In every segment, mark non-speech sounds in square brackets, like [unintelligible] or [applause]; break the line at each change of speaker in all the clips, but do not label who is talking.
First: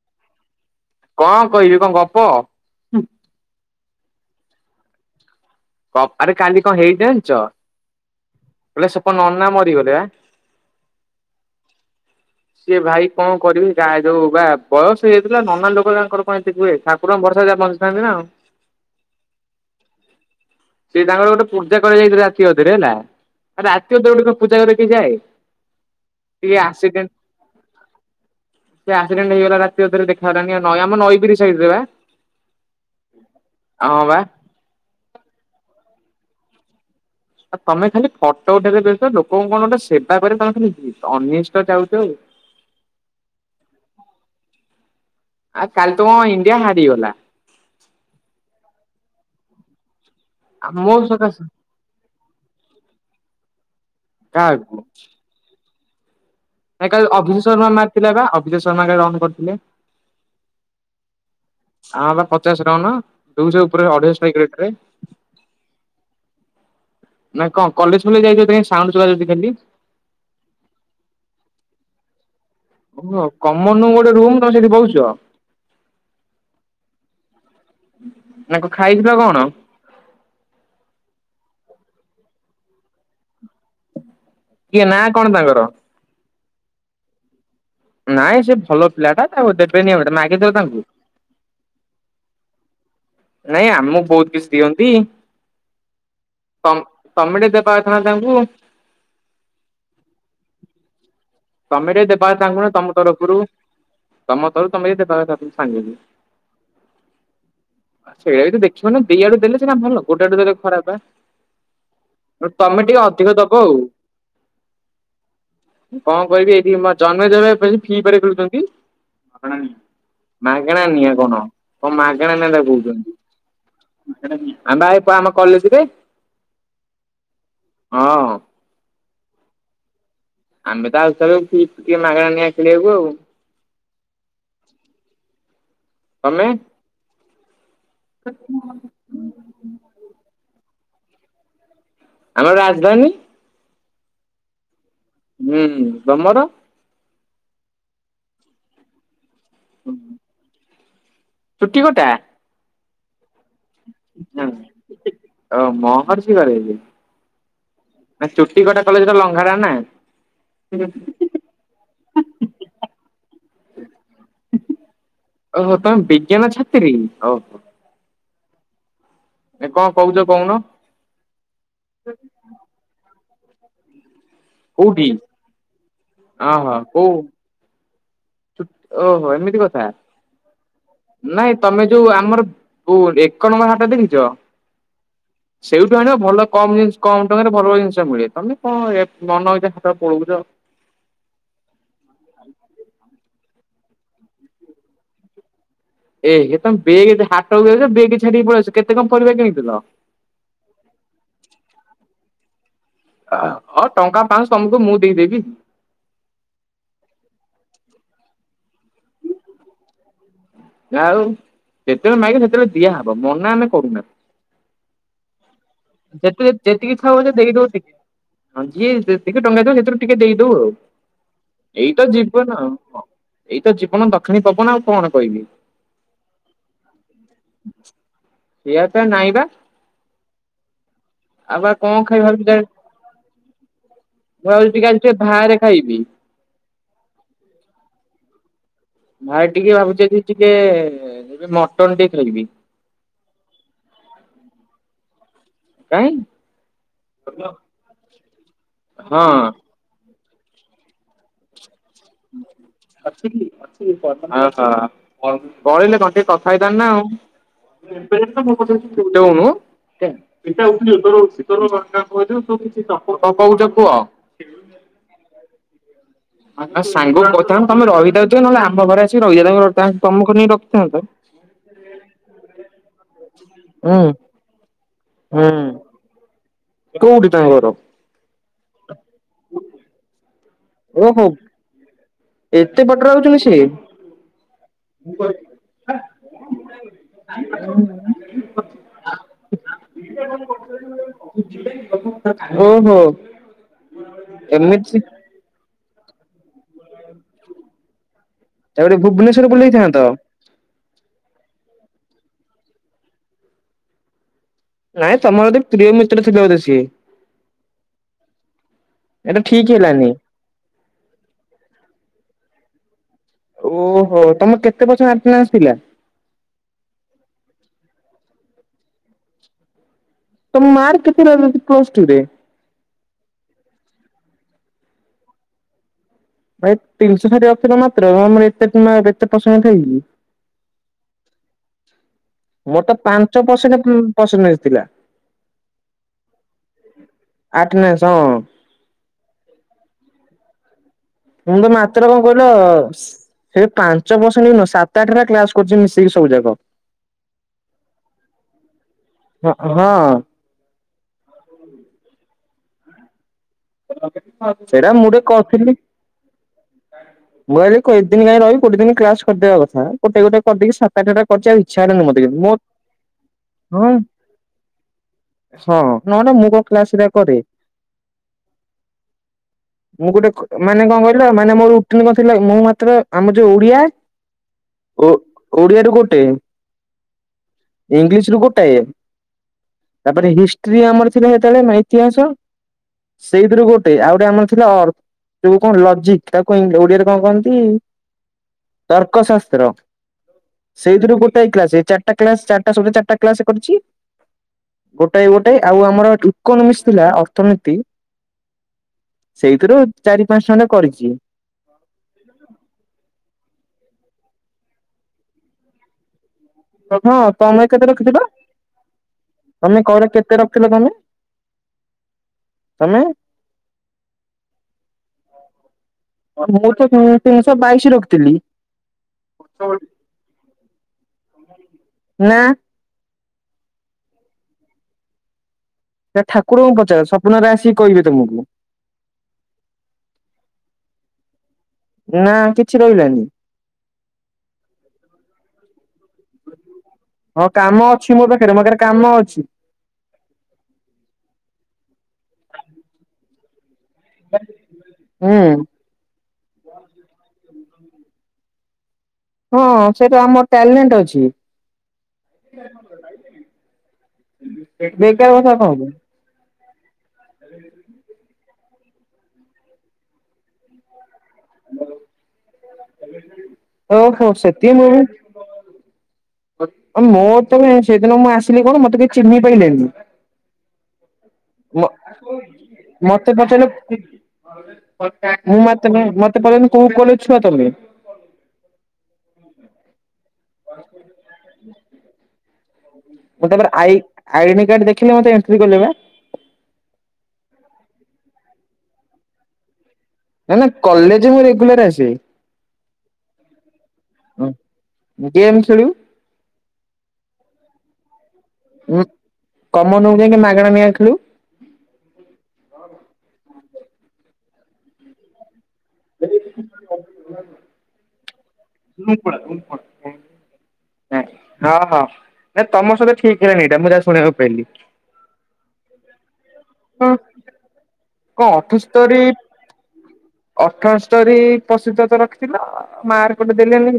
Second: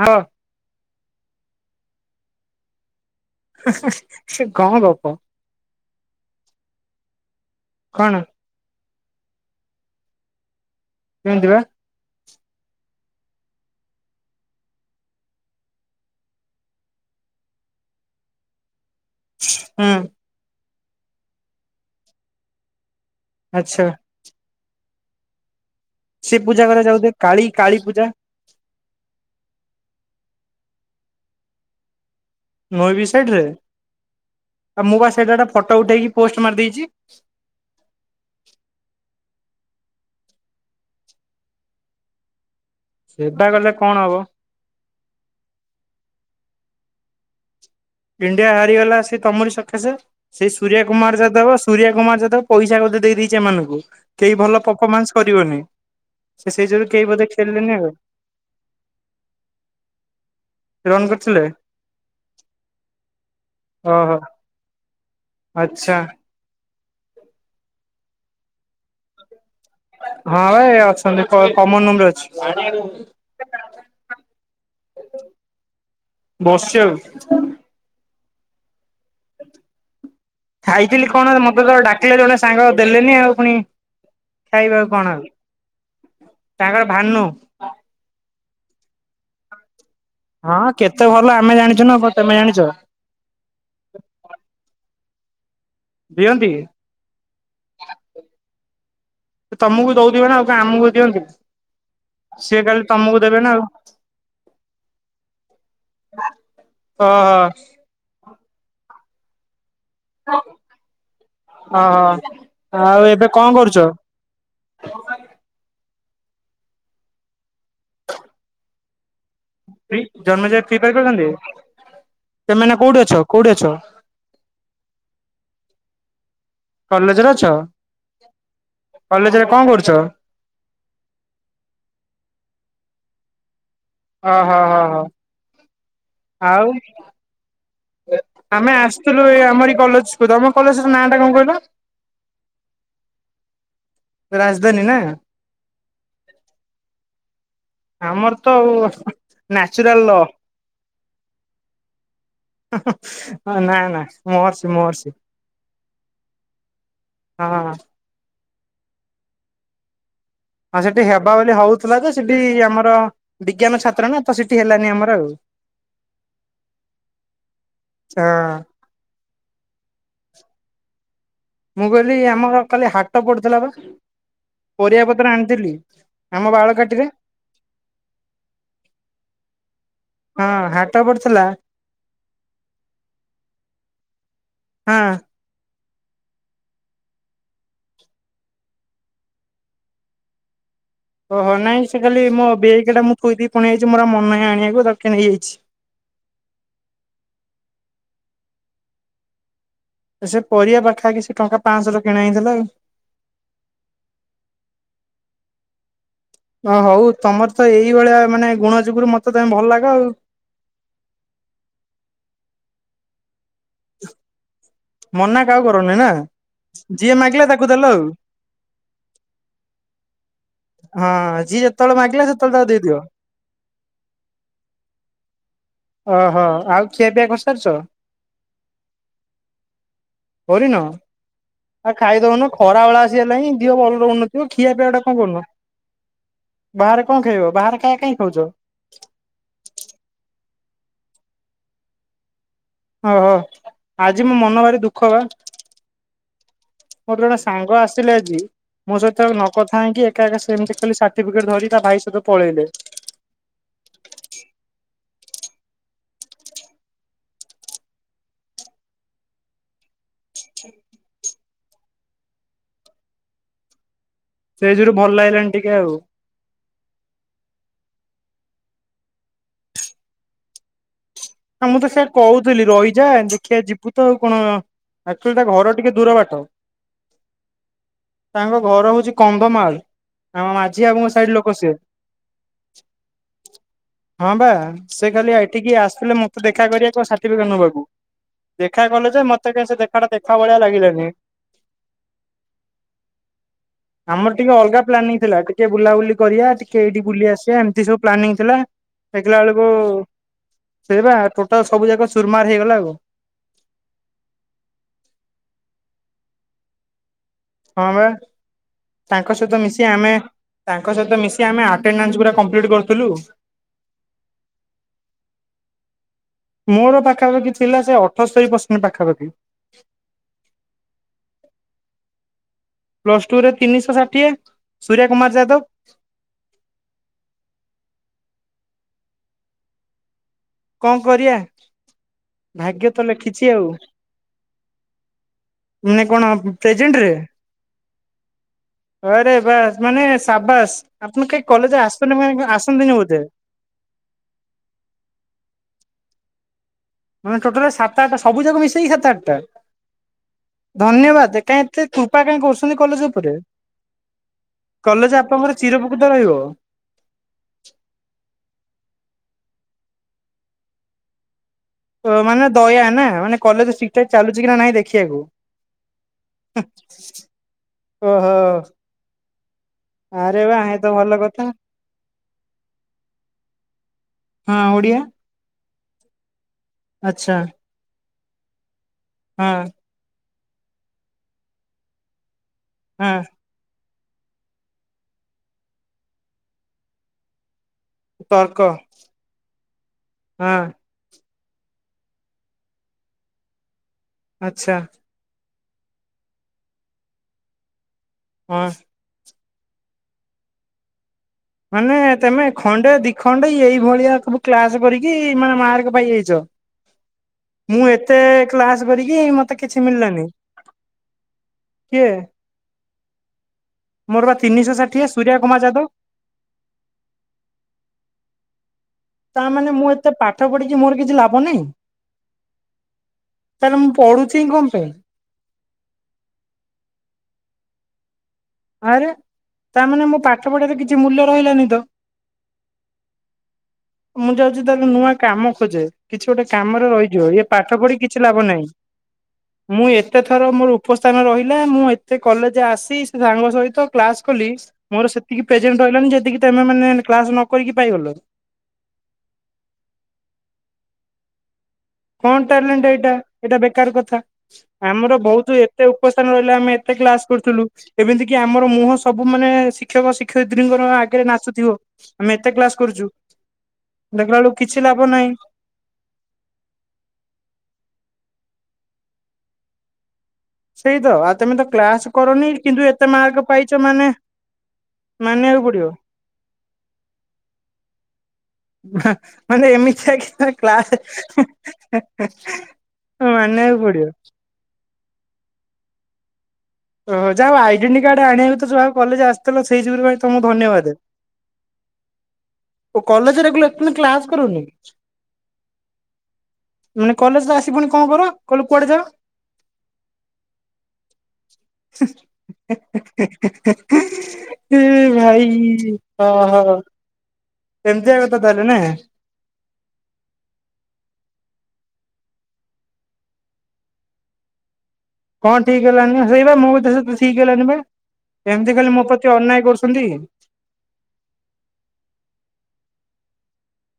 ହଁ
କଁ କହିବି କଁ ଗପ।
ସେ କଁ ଗପ।
କ ଆରେ କାଲି କଣ ହେଇଛି ଯାଣିଚ।
କଣ
କଲେ ସେପ ନନା ମରିଗଲେ ଆ।
କେମିତି ବା।
ସିଏ ଭାଇ କଁ କରିବି ଗାଁ ଯୋଉ ବା ବୟସ ହେଇଯାଇଥିଲା ନନା ଲୋକ ତାଙ୍କର କଣ ଏତିଇକି ହୁଏ। [unintelligible] ବଞ୍ଚିଥାନ୍ତି ନା।
ହୁଁ।
ସେ ତାଙ୍କର ଗୋଟେ ପୂଜା କରାଯାଇଥିଲା ରାତି ଅଧରେ ହେଲା ଆ
ଆଚ୍ଛା
ରାତି ଅଧ ରେ ଗୋଟେ କ ପୂଜା କରିୟାକୁ ଯାଏ।
ସେ
ଟିକେ
ପୂଜା କରାଯାଉ
ଆକ୍ସିଡେଣ୍ଟ
ଥିବେ କାଳୀ କାଳୀ ପୂଜା।
ସେ ଆକ୍ସିଡେଣ୍ଟ ହେଇଗଲା ରାତି ଅଧରେ ଦେଖା ହେଲାଣି ନଈ ଆମ ନଈ ବିିରିଜ୍ ସାଇଡ୍ ରେ ପା।
ନଈ ବ୍ରୀଜ୍ଜ୍ ସାଇଡ୍ ରେ
ବା।
ଆଉ ମୁଁ ବା ସେଟା ଫଟୋ ଉଠେଇକି ପୋଷ୍ଟ ମାରି ଦେଇଛି।
ଆଉ ତମେ ଖାଲି ଫଟୋ ଉଠେଇକ ବି ବିୟସ୍ଥ ଲୋକଙ୍କୁ କଣ ଗୋଟେ ସେବା କ ତମେ ଖାଲି ଅନିଷ୍ଟ ଚାଉଛ ଆଉ।
ସେବା କଲେ କଣ ହବ।
ଆଉ କାଲି ତମ ଇଣ୍ଡିଆ ହାଡିଗଲା।
ଇଣ୍ଡିଆ ହାରିଗଲା ସେଇ ତମରି ସଖାସେ ସେଇ ସୂରିୟା
ଆମ
କୁମାର
ସକାଶେ
ଯାଦବ ସୂରିୟା କୁମାର ଯାଦବ ପଇସା କେ ଦେଇ ଦେଇଛି ଏମାନଙ୍କୁ କେହି ଭଲ
କାହାକୁ?
ପଫମାନ୍ସ କରିବନି। ସେ ସେଇ ଯୋଗୁ
ନ
କେହି
କାଲି
ବୋଧେ
ଅଭିଶେତ ଶର୍ମା
ଖେଳିଲେନି ଆଉ
ମାରଥିଲା ବା ଅଭିଶେତ ଶର୍ମା କାଲି ରନ୍ କରିଥିଲେ।
ରନ୍ କରିଥିଲେ।
ଆଁ ବା ପଚାଶ ରନ ଦୁଇଶହ ଉପରେ ଅଢେଇଶଷ୍ଟା ଇକ୍ ରେଟ୍ ରେ।
ଆଛା
ନା କଁ କଲେଜ ଫଲେଜ୍ ଯାଇ ସାଉଁଣ୍ଡ ଶୁଭାଯାଉଛି ଖାଲି।
ହଁ ଭା ଏ ଅଛନ୍ତି କମନ ରୁମ ରେ ଅଛି।
ଓ କମନ ରୁମ ଗୋଟେ ରୁମ ତମେ ସେଠି ବଉଛ।
ବଶ୍ଚି ଆଉ।
ନା ଙ୍କ ଖାଇଥିଲ କଣ।
ଖାଇଥିଲି କଣ ମତେ ତ ଡାକିଲେ ଜଣେ ସାଙ୍ଗ ଦେଲେନି ଆଉ ପୁଣି ଖାଇବା
କିଏ
କୁ
ନା
କଣ ହେଲା
ତାଙ୍କର
ତାଙ୍କର ଭାନୁ।
ନାଇଁ ସେ ଭଲ ପିଲାଟା। ତାକୁ ଦେବେନି ଆଉ ମାଗିଥିଲ
ହଁ
ତାଙ୍କୁ?
କେତେ ଭଲ ଆମେ ଜାଣିଛୁ ନା କ ତମେ ଜାଣିଛ।
ନାଇଁ ଆମକୁ ବହୁତ କିଛି ଦିଅନ୍ତି।
ଦିଅନ୍ତି
ତ ତମଟେ ଦେବା କଥା ନା ତାଙ୍କୁ।
ତମକୁ ଦଉଥିବ ନା ଆଉ କ ଆମକୁ ଦିଅନ୍ତି।
ତମେ ଟିକେ ଦେବା କଥା
ସିଏ
ତାଙ୍କୁ ନା
ଖାଲି
ତମ
ତମକୁ ଦେବେ
ତରଫରୁ
ନା ଆଉ।
ତମ ତରୁ ତମେ ଦେବା କଥା ତମ ସାଙ୍ଗକୁ।
ହଁ ସ।
ସେଇଟା ବି ତ ଦେଖିବନା ଦିଆଡୁ ଦେଲେ ଶିନା ଭଲ। ଗୋଟେ ଆଡୁ ଦେଲେ ଖରାପ
ଓହୋ
ତମେ
ଆଉ
ଟିକେ
ଏବେ
ଅଧିକ
କଣ
ଦବ
କରୁଛ?
ଆଉ। କଣ କହିବି ଏଇଠି ଜନ୍ମେ ଜ ବସି ଫିଫାର୍ ଖେଳୁଛନ୍ତି।
ଫ୍ରି ଜନ୍ମଜୟ ଫ୍ରି
ମାଗଣା
ଫାୟାର
ନିଆଁ
ଖେଳୁଛନ୍ତି
କଣ କଣ ମାଗଣା ନା
ତମେ ଏଇନା କୋଉଠି ଅଛ
କହୁଛନ୍ତି।
କୋଉଠି ଅଛ
ଆମେ ପା ଏଇ ଆମ କଲେଜ୍ ରେ।
କଲେଜ୍ ରେ ଅଛ
ହଁ
କଲେଜ୍ ରେ କଣ କରୁଛ?
ଆମେ ତ ଆଉଛୁ [unintelligible] ମାଗଣା ନିଆ ଖେଳିବାକୁ ଆଉ।
ଓହୋ ହ ହ
ତମେ?
ହ ଆଉ ଆମେ ଆସୁ ଥିଲୁ ଏଇ ଆମରି କଲେଜ୍ କୁ ତମ କଲେଜ୍ ର ନାଁଟା କଣ କହିଲ?
ଆମର ରାଜଧାନୀ।
ରାଜଧାନୀ ନା?
ହୁଁ ତମର?
ଆମର ତ ଆଉ ନ୍ୟାଚୁରାଲ।
ଚୁଟି କଟା।
[inaudible] ହଁ ନା ନା ମୋହର୍ଷି ମୋହର୍ଷି
ଓ ମହର୍ଷି କଲେଜ
ହଅ।
ନା ଚୁଟି କଟା କଲେଜ୍ ଟା ଲଘା ଟା ନାଁ?
ହଁ ସେଠି ହେବା ବୋଲି ହଉଥିଲା ଯେ ସେଠି ଆମର ବିଜ୍ଞାନ ଛାତ୍ର ନା ତ ସେଠି ହେଲାନି ଆମର ଆଉ।
ଓହୋ ତମେ ବିଜ୍ଞାନ ଛାତ୍ରୀ ଓହୋ?
ହଅ।
ଏ କଣ କହୁଛ କହୁନ?
ମୁଁ କହିଲି ଆମର କାଲି ହାଟ ପଡୁଥିଲା ପା। ପରିବା
କୋଉଠି?
ପତ୍ର ଆଣିଥିଲି ଆମ
ଓହୋ
ବାଳକାଟିରେ
କୋଉ ଓହୋ ଏମିତି କଥା?
ହଁ ହାଟ ପଢ଼ି
ନାଇଁ ତମେ ଯୋଉ ଆମର ପୁ ଏକ ନମ୍ବର ହାଟ ଦେଖିଛ?
ହଁ।
ସେଇଠୁ ଆଣିବ ଭଲ କମ୍ ଜିନିଷ କମ୍ ଟଙ୍କାରେ ଭଲ ଜିନିଷ ମିଳେ ତମେ କଣ ଏ ମନ ଇଚ୍ଛା ହାଟ ପଲୋଉଛ
ଓହୋ ନାଇଁ ସେ ଖାଲି ମୋ ବେଗ୍ ଟା ମୁଁ ଥୋଇଦେଇକି ପଳେଇ ଆଇଛି ମୋର ଆଉ ମନେ ନାହିଁ ଆଣିବାକୁ ତାକୁ କିଏ ନେଇଯାଇଛି।
ଏହେ ତମେ ବେଗ୍ ଟା ହାଟକୁ ଯାଉଛ ବେଗ୍ ଛାଡିକି ପଳେଇଆଉଛ କେତେ କଣ ପରିବା କିଣିଥିଲ?
ସେ ପରିବା ପାଖା ପାଖି ସେ ଟଙ୍କା ପାଞ୍ଚଶହ କିଣା ହେଇଥିଲା ଆଉ
ହଉ ଟଙ୍କା ପାଞ୍ଚଶହ ତମକୁ ମୁଁ ଦେଇଦେବି।
ଅ ହଉ ତମର ତ ଏଇଭଳିଆ ମାନେ ଗୁଣ ଯୋଗୁରୁ ମତେ ତମେ ଭଲ ଲାଗ ଆଉ
ଆଉ ଯେତେବେଳେ ମାଗିବ ସେତେବେଳେ ଦିଆହବ ମନା ଆମେ କରୁନୁ।
ମନା କାହାକୁ କରନି ନା
ଯେତେ ଯେତିକି ଇଚ୍ଛା
ଯିଏ
ହଉଛି
ମାଗିଲା
ଦେଇଦଉ
ତାକୁ
ଟିକେ।
ଦେଲ ଆଉ
ହଁ ଯିଏ ଯେତିକି ଟଙ୍କା ଦୋଉ ସେଥିରୁ ଟିକେ ଦେଇଦଉ ଆଉ
ହଁ ଯିଏ ଯେତେବେଳେ
ଏଇତ
ମାଗିଲା ସେତେବେଳେ
ଜୀବନ
ତାକୁ
ଆଉ
ଦେଇଦିଅ।
କଣ ଏଇ ତ ଜୀବନ ଦକ୍ଷିଣୀ ପବନ ଆଉ କଣ କହିବି।
ଓହୋ ଆଉ ଖିଆ ପିଆ କରିସାରିଛ?
ଖିଆ ପିଆ ନାଇଁ ପା।
କରିନ? ଆ
କଣ ଖାଇ
ଖାଇଦଉନୁ
ଭାବିଛି
ଖରା ବେଳ ଆସିକି ହେଲାନି ଦିହ ଭଲ ରହୁନଥିବ
ମୁଁ ଭାବୁଛି
ଖିଆ
ଟିକେ
ପିଆ
ଆଜି
ଗୁଡା
ଟିକେ
କଣ କରୁନୁ।
ବାହାରେ ଖାଇବି।
ବାହାରେ କଣ ଖାଇବ ବାହାରେ କାଇ ଖାଇ ଖାଉଛ?
ଭାଇ ଟିକେ ଭାବୁଛି ଆଜି ଟିକେ ମଟନ୍ ଟିକେ ଖାଇବି।
ଓହୋ ଆଜି ମୋ ମନ ଭାରି ଦୁଃଖ ବା
କାଇଁ?
ମୋର ଜଣେ ସାଙ୍ଗ ଆସିଲେ ଆଜି ମୋ ସହିତ
ହଁ।
ନକଥା ହେଇକି ଏକା ଏକା ସେମିତି ଖାଲି ସାର୍ଟିଫିକେଟ୍ ଧରି ତା ଭାଇ ସହିତ ପଳେଇଲେ।
ଆ ହା ପଳେଇଲେ କଣ ଟିକେ କଥା ହେଇଥାନ୍ତା ନା ଆଉ। [unintelligible] କଣ କହୁଛ କୁହ?
ସେଇ ଥିରୁ ଭଲ ଲାଗିଲାଣି ଟିକେ ଆଉ
ଆ ସାଙ୍ଗରା କହିଥାନ୍ତେ ତମେ ରହିଥାନ୍ତ ଟିକେ ନହେଲେ ଆମ ଘରେ ଆସିକି ରହିଥାନ୍ତ ତମକୁ ନେଇ ରଖିଥାନ୍ତେ
ମୁଁ ତ ସେ କହୁଥିଲି ରହିଯା ଦେଖିଆ ଯିବୁ
ହୁଁ
ତ ଆଉ କଣ ଆଚୁଆଲି ତା
ହୁଁ
ଘର ଟିକେ ଦୂର ବାଟ।
କୋଉଠି। ତାଙ୍କ ଘର?
ତାଙ୍କ ଘର ହଉଛି କନ୍ଧମାଲ ଆମ ମାଝି ବାବୁଙ୍କ
ଓହୋ
ସାଇଡ ଲୋକ ସିଏ।
ଏତେ ବାଟରେ ଆଉଛନ୍ତି ସିଏ?
ହଁ ବା ସେ ଖାଲି ଏଠିକି ଆସିଥିଲେ ମୁଁ ଦେଖା କରିବା କୁ ସାର୍ଟିଫିକେଟ ନବାକୁ। ଦେଖା କ କଲେ ଯେ ମତେ କାହିଁ ସେ ଦେଖା ଟା ଦେଖା ଭଳିଆ ଲାଗିଲାନି।
ଓହୋ
ଆମର ଟିକେ ଅଲଗା
ଏମିତି।
ପ୍ଲାନିଂ ଥିଲା ଟିକେ ବୁଲାବୁଲି କରିବା ଟିକେ ଏଇଠି ବୁଲି ଆସିବା ଏମିତି ସବୁ ପ୍ଲାନିଂ ଥିଲା।
ତାପରେ
ଦେଖିଲା
ଭୁବନେଶ୍ଵର
ବେଳକୁ
ବୁଲେଇଥାନ୍ତ।
ସେଇ ବା ଟୋଟାଲ ସବୁ ଯାକ ଚୁର୍ ମାର୍ ହେଇଗଲା ଆଉ।
ନାଇଁ ତମର ଜଦୀ ପ୍ରିୟ ମିତ୍ର ଥିଲେ ବୋଧେ ସିଏ?
ହଁ ବା। ତାଙ୍କ
ଏଇଟା
ସହିତ
ଠିକ
ମିଶି ଆମେ,
ହେଲାନି।
ତାଙ୍କ ସହିତ ମିଶି ଆମେ ଆଟେଣ୍ଡାନ୍ସ ପୁରା କମ୍ପ୍ଲିଟ୍ କରୁଥିଲୁ।
ଓହୋ ତମର କେତେ ପର୍ସସେଣ୍ଟ୍ ଥିଲା?
ମୋର ପାଖାପାଖି ଥିଲା ସେ ଅଠସ୍ତରୀ ପର୍ସେଣ୍ଟ ପାଖାପାଖି।
ତମ ମାର୍କ କେତେ ରହିଲା କି ପ୍ଲସ୍ ଟୁ ରେ?
ପ୍ଲସ୍ ଟୁ ରେ ତିନିଶହ ଷାଠିଏ। ସୁରିଆ କୁମାର ଯାଦବ।
ଭାଇ ତିନିଶହ ଷାଠିଏ ଅଛି ଜମା, ମାତ୍ର ପ୍ରେରମ ରେଟ୍ ରେ ତମେ, ଏତେ ପର୍ସେଣ୍ଟ ଥାଇକି।
କଣ କରିବା
ମୋର
ଭାଗ୍ୟ ତ
ପାଞ୍ଚ
ଲେଖିଛି ଆଉ।
ପରସେଣ୍ଟ ପରସେଣ୍ଟେଜ ଥିଲା
ମାନେ କଣ ପେଜେଣ୍ଟ ରେ?
ଆଟେନାସ୍ ହଁ।
ଆରେ ବାସ୍, ମାନେ ସାବାସ୍ ଆପଣ କେହି
ମୁଁ ତ
କଲେଜ
ମାତ୍ର କଣ
ଆସନ
କହିଲ
ମାନେ ଆସନ୍ତିନି ବୋଧେ?
ସେ ପାଞ୍ଚ ପର୍ସେଣ୍ଟ ନୁହଁ। ସେ ସାତ ଆଠ ଟା କ୍ଲାସ କରୁଛି ମିଶିକି ସବୁ ଯାକ।
ମାନେ ଟୋଟାଲ ସାତ ଆଠଟା ସବୁ ଯାକ ମିଶେଇକି ସାତ ଆଠଟା?
ହଁ
ଧନ୍ୟବାଦ କାହିଁ ଏତେ କୃପା କାଁଇ କହୁଛନ୍ତି କଲେଜ ଉପରେ?
ସେଟା ମୁଁ
କଲେଜ
ଟେ
ଆପଣଙ୍କର
କହିଲି।
ଚିରଉପକୃତ ରହିବ।
ମୁଁ ଭାବିଲି କଏ ଦିନ କାଁଇ ରହିବି ଗୋଟେ ଦିନି କ୍ଲାସ୍ କରିଦବା କଥା। ଗୋଟେ ଗୋଟେ କରିଦେଇି ସା ପାଠ ଟା କରିଛି ଆଉ ଇଚ୍ଛା ହେଲା ହେଲାନି।
ତୋର
ମତେ କିନ୍ତୁ
ମାନେ
ମୋ
ଦୟା ନା ମାନେ କଲେଜ
ହଁ
ଠିକ୍ ଠାକ୍ ଚାଲୁଛି କି ନା ନାଇଁ ଦେଖିବାକୁ।
ହଁ ନହେନେ ମୁଁ କଣ କ୍ଲାସ୍ ହାରିକା କରେ।
ଓହୋ।
ମୁଁ ଗୋଟେ
ଆରେ ବା ଏ
ମାନେ
ତ
କଣ
ଭଲ
କହିଲ
କଥା
ମାନେ ମୋର ଉଠୁଣି କଣ ଥିଲା କି, ମୁଁ ମାତ୍ର ଆମ ଯୋଉ ଓଡିଆ
ହଁ ଓଡ଼ିଆ
ଓଡିଆ ରୁ ଗୋଟେ
ଆଛା।
ଇଂଲିଶ ରୁ ଗୋଟାଏ।
ହଁ।
ତାପରେ ହିଷ୍ଟ୍ରି ଆମର ଥିଲା ସେତେବେଳେ ନା ଇତିହାସ।
ହୁଁ।
ସେଇଥିରୁ ଗୋଟେ। ଆଉ ଗୋଟେ ଆମର ଥିଲା ଅର୍ଥ ଯୋକୁ କଣ ଲଜିକ୍ ତାକୁ ଓଡିଆରେ କଣ କହନ୍ତି?
ତର୍କ
ତର୍କଶାସ୍ତ୍ର।
ହଁ
ସେଇଥିରୁ ଗୋଟାଏ କ୍ଲାସ୍। ଏଇ ଚାରିଟା କ୍ଲାସ୍। ଚାରିଟା ସବ୍ଜେକ୍ଟ ଚାରିଟା କ୍ଲାସ୍ କରିଛି।
ଆଛା।
ଗୋଟାଏ ଗୋଟାଏ, ଆଉ ଆମର ଇକୋନୋମିକ୍ସ ଥିଲା ଅର୍ଥନୀତି
ହଁ।
ସେଇଥିରୁ ଚାରି ପାଞ୍ଚ ଟା ଖଣ୍ଡେ କରିଛି।
ମାନେ ତମେ ଖଣ୍ଡେ ଦି ଖଣ୍ଡେ ଏଇ ଭଳିଆ ସବୁ କ୍ଲାସ୍ କରିକି ମାନେ ମାର୍କ ପାଇଯାଇଛ?
ହଁ ତମେ କେତେ
ମୁଁ ଏତେ
ରଖିଥିଲ?
କ୍ଲାସ୍ କରିକି ମତେ
ତମେ
କିଛି
କହିଲ
ମିଳିଲାନି?
କେତେ ରଖିଥିଲ ତମେ?
କିଏ?
ତମେ
ମୋର ବା ତିନିଶହ ଷାଠିଏ ସୁରିଆ କୁମାର ଯାଦବ।
ମୁଁ ତ ତିନିଶହ ବାଇଶି ରଖିଥିଲି।
ତା ମାନେ ମୁଁ ଏତେ ପାଠ ପଢିକି ମୋର କିଛି ଲାଭ ନାହିଁ?
ନା।
ତା ହେଲେ ମୁଁ ପଢ଼ୁ ଥିଲି କଣ ପାଇଁ?
ସେ ଠାକୁରଙ୍କୁ ପଚାର ସ୍ୱପ୍ନରେ ଆସି କହିବେ ତମକୁ।
ଆରେ ତାମାନେ ମୋ ପାଠ ପଢାରେ କିଛି ମୂଲ୍ୟ ରହିଲାନି ତ?
ନା କିଛି ରହିଲାନି।
ମୁଁ ଯାଉଛି ତାର ନୂଆ କାମ ଖୋଜେ କିଛି ଗୋଟେ କାମରେ ରହି ଯୋ ଇଏ
ହଁ କାମ
ପାଠ ପଢି
ଅଛି
କିଛି
ମୋ
ଲାଭ
ପାଖରେ ମୋ
ନାହିଁ।
ପାଖରେ କାମ ଅଛି।
ମୁଁ ଏତେ ଥର ମୋର ଉପସ୍ଥାନ ରହିଲା ମୁଁ ଏତେ କଲେଜ ଆସି ସେ ସାଙ୍ଗ ସହିତ କ୍ଲାସ କଲି ମୋର
ହୁଁ
ସେତିକି ପ୍ରେଜେଣ୍ଟ ରହିଲାନି ଯେତିକି ତମେ ମାନେ କ୍ଲାସ ନ କରିକି ପାଇଗଲ।
ହଁ ସେଇଟା ଆମର ଟ୍ୟାଲେଣ୍ଟ ଅଛି।
କଣ ଟଲେଣ୍ଟ ଏଇଟା ଏଇଟା ବେକାର କଥା ଆମର
ବେକାର କଥା
ବହୁତ
କଣ
ଏତେ ଉପସ୍ ରହିଲେ ଆମେ ଏତେ କ୍ଲାସ କରୁଥିଲୁ ଏମିତି କି ଆମର ମୁହଁ ସବୁ ମାନେ ଶିକ୍ଷକ ଶିକ୍ଷୟିତ୍ରୀଙ୍କର ଖୀରେ ନାଚୁଥିବ ଆମେ ଏତେ କ୍ଲାସ କରୁଛୁ
ଓହୋ
ଦେଖିଲା ବେଳକୁ କିଛି ଲାଭ ନାହିଁ।
ମୋ ତ ସେଦିନ ମୁଁ ଆସିଲି କଣ ମତେ କି ଚିନି ପାଇଲେଣିି
ସେଇ ତ ଆଉ ତମେ ତ କ୍ଲାସ କରନି କିନ୍ତୁ ଏତେ
ମତେ
ମାର୍କ
ପଚାରିଲେ
ପାଇଛ ମାନେ
ମୁଁ
ମାନିବାକୁ ପଡିବ।
ମତେ ମତେ ପଯ୍ୟନ୍ତ କୋଉ କଲେଜ ଛୁଆ ତମେ
ମାନେ ଏମ ଚ୍ଛା କି କ୍ଲାସ
ମୁଁ ତାପରେ
ମାନିବାକୁ ପଡିବ।
ଆଇଡି କାର୍ଡ ଦେଖିଲେ ମତେ ଏଣ୍ଟ୍ରି କଲେ ବା।
ଓହୋ ଯାହାଉ ଆଇଡେଣ୍ଟି କାର୍ଡ ଆଣିବାକୁ ତଉ କଲେଜ ଆସିଥିଲ ସେଇ ଯୁରୁ ପାଇଁ
ନା ନା କଲେଜ ମୁଁ ରେଗୁଲାର ଅଛି।
ମୁଁ କଲେଜ ରେଗୁଲ ମାନେ କ୍ଲାସ କରୁନି
ଗେମ୍ ଖେଲିବୁ
ମାନେ କଲେଜରେ ଆସି ଫୁଣି କଣ କର କହିଲେ କୁଆଡେ ଯାଅ?
କମ ନଉ ଯାଇକ ମାଗଣା ନେଇ ଆସିଥିଲୁ।
[inaudible] ଏ ଭାଇ। ହଁ ହଁ।
[inaudible]
ଏମିତିଆ କଥା ତାହେଲେ ନା?
[inaudible] ହଁ ହଁ ନାଇଁ ତମ ସହିତ ଠିକ ହେଲାଣିି ଏଇଟା ମୁଁ ଯାହା ଶୁଣିବାକୁ ପାଇଲିି।
କଣ ଠିକ୍ ହେଲାନି ସେଇ ବା ମୁଁ
ହଁ
ଠିକ ହେଲାନ ବା
କଣ
ଏମିତି ଖାଲି ମୋ ପ୍ରତି ଅନ୍ୟାୟ କରୁଛନ୍ତି।
ଅଠ ସ୍ତରୀ ପ୍ରତିଶତ ତ ରଖିଥିଲ ମାକ ଗୋଟେ ଦେଲେନି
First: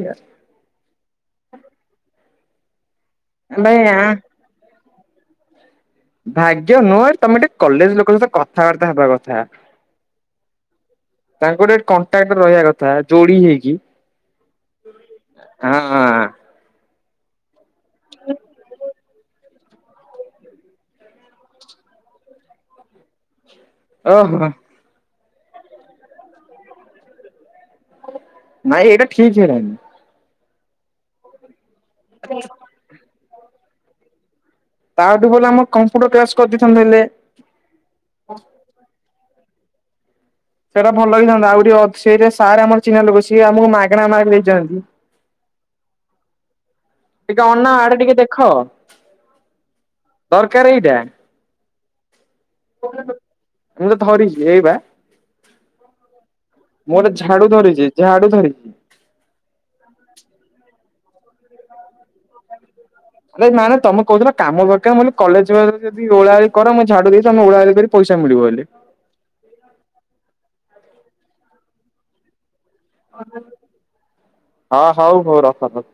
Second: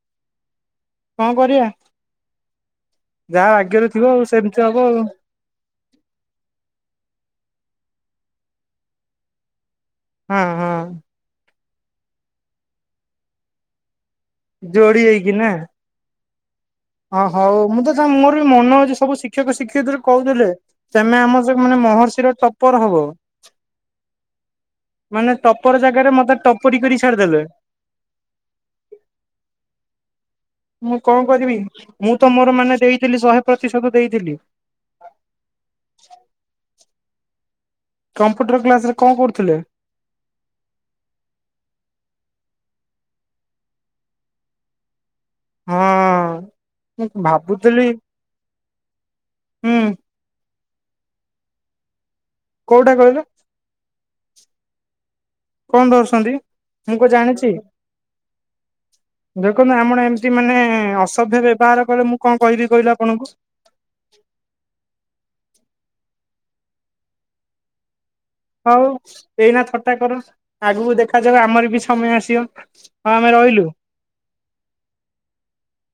କଣ କରିବା ଯାହା
ଭାଇ
ଭଗ୍ୟରେ
ଆଁ
ଥିବ ଆ ସେମିତି ହବ ଆଉ।
ଭାଗ୍ୟ ନୁହରେ ତମେ ଟିକେ କଲେଜ ଲୋକଙ୍କ ସହିତ କଥାବାର୍ତ୍ତା ହେବା କଥା।
ହଁ ହଁ।
ତାଙ୍କ ଗୋଟେ କଣ୍ଟ୍ରାକ୍ଟ ରହିବା କଥା ଯୋଡି ହେଇକି।
ଯୋଡି ହେଇକି ନା।
ହଁ।
ହଁ ହଉ ମୁଁ ତ ତା ମୋର ବି ମନ ଅଛି ସବୁ ଶିଖ ଶିକ୍ଷକ ଶିକ୍ଷିତ କହୁଥିଲେ ତମେ ଆମ ସ ମାନେ ମହର୍ଷିର ଟପର ହବ।
ଓହୋ।
ମାନେ ଟପର ଜାଗାରେ ମତେ ଟପରି କରି ଛାଡିଦେଲେ।
ନାଇଁ ଏଇଟା ଠିକ ହେଇଲାଣି।
ମୁଁ କଣ କରିବି ମୁଁ ତ ମୋର ମାନେ ଦେଇଥିଲି ଶହେ ପ୍ରତିଶତ ଦେଇଥିଲି।
ତାଠୁ ଭଲ ଆମ କମ୍ପ୍ୟୁଟର କ୍ଲାସ କରିଦେଇଥାନ୍ତେ ହେଲେ
କମ୍ପୁଟର କ୍ଲାସ ରେ କଣ କରୁଥିଲେ?
ସେଇଟା ଭଲ ହେଇଥାନ୍ତା ଆଉ ଟିକେ ସେଇଟା ସାର୍ ଆମର ଚିହ୍ନା ଲୋକ ସିଏ ଆମକୁ ମାଗଣା ମି ଦେଇଥାନ୍ତି।
ହଁ। ମୁଁ
ଟିକେ ଅନା
ଭାବୁଥିଲି
ଆଡେ ଟିକେ ଦେଖ
ହୁଁ
ଦରକାର ଏଇଟା
କୋଉଟା କହିଲ
ମୁଁ ତ ଧରିଛି ଏଇ ବା
କଣ ଧରୁଛନ୍ତି?
ମୁଁ
ମୁଁ କଣ
ଗୋଟେ
ଜାଣିଛି
ଝାଡୁ ଧରିଛି ଝାଡୁ ଧରିଛି।
ଦେଖନ୍ତୁ ଆମଣ ଏମିତି ମାନେ ଅସଭ୍ୟ ବ୍ୟବହାର କଲେ ମୁଁ କଣ କହିବି କହିଲ ଆପଣଙ୍କୁ?
ନାଇ ନା ନା ତମେ କହୁଚ ନା କାମ ପାଖରେ ମୁଁ [unintelligible] କାମ ଦରକାର କହିଲି କଲେଜ ଯିବାବେଳେ ଯଦି ଓଳା ଓଳି କର ମୁଁ ଝାଡୁ ଦେଇି ତମେ ଓଳା ଅଳି କରି ପଇସା ମିଳିବ ବୋଲି।
ହଉ ଏଇନା ଥଟା କର ଆଗକୁ ଦେଖାଯାଉ ଆମର ବି ସମୟ ଆସିବ। ହଁ ଆମେ ରହିଲୁ।
ହଁ ହଉ ହଉ ରଖ।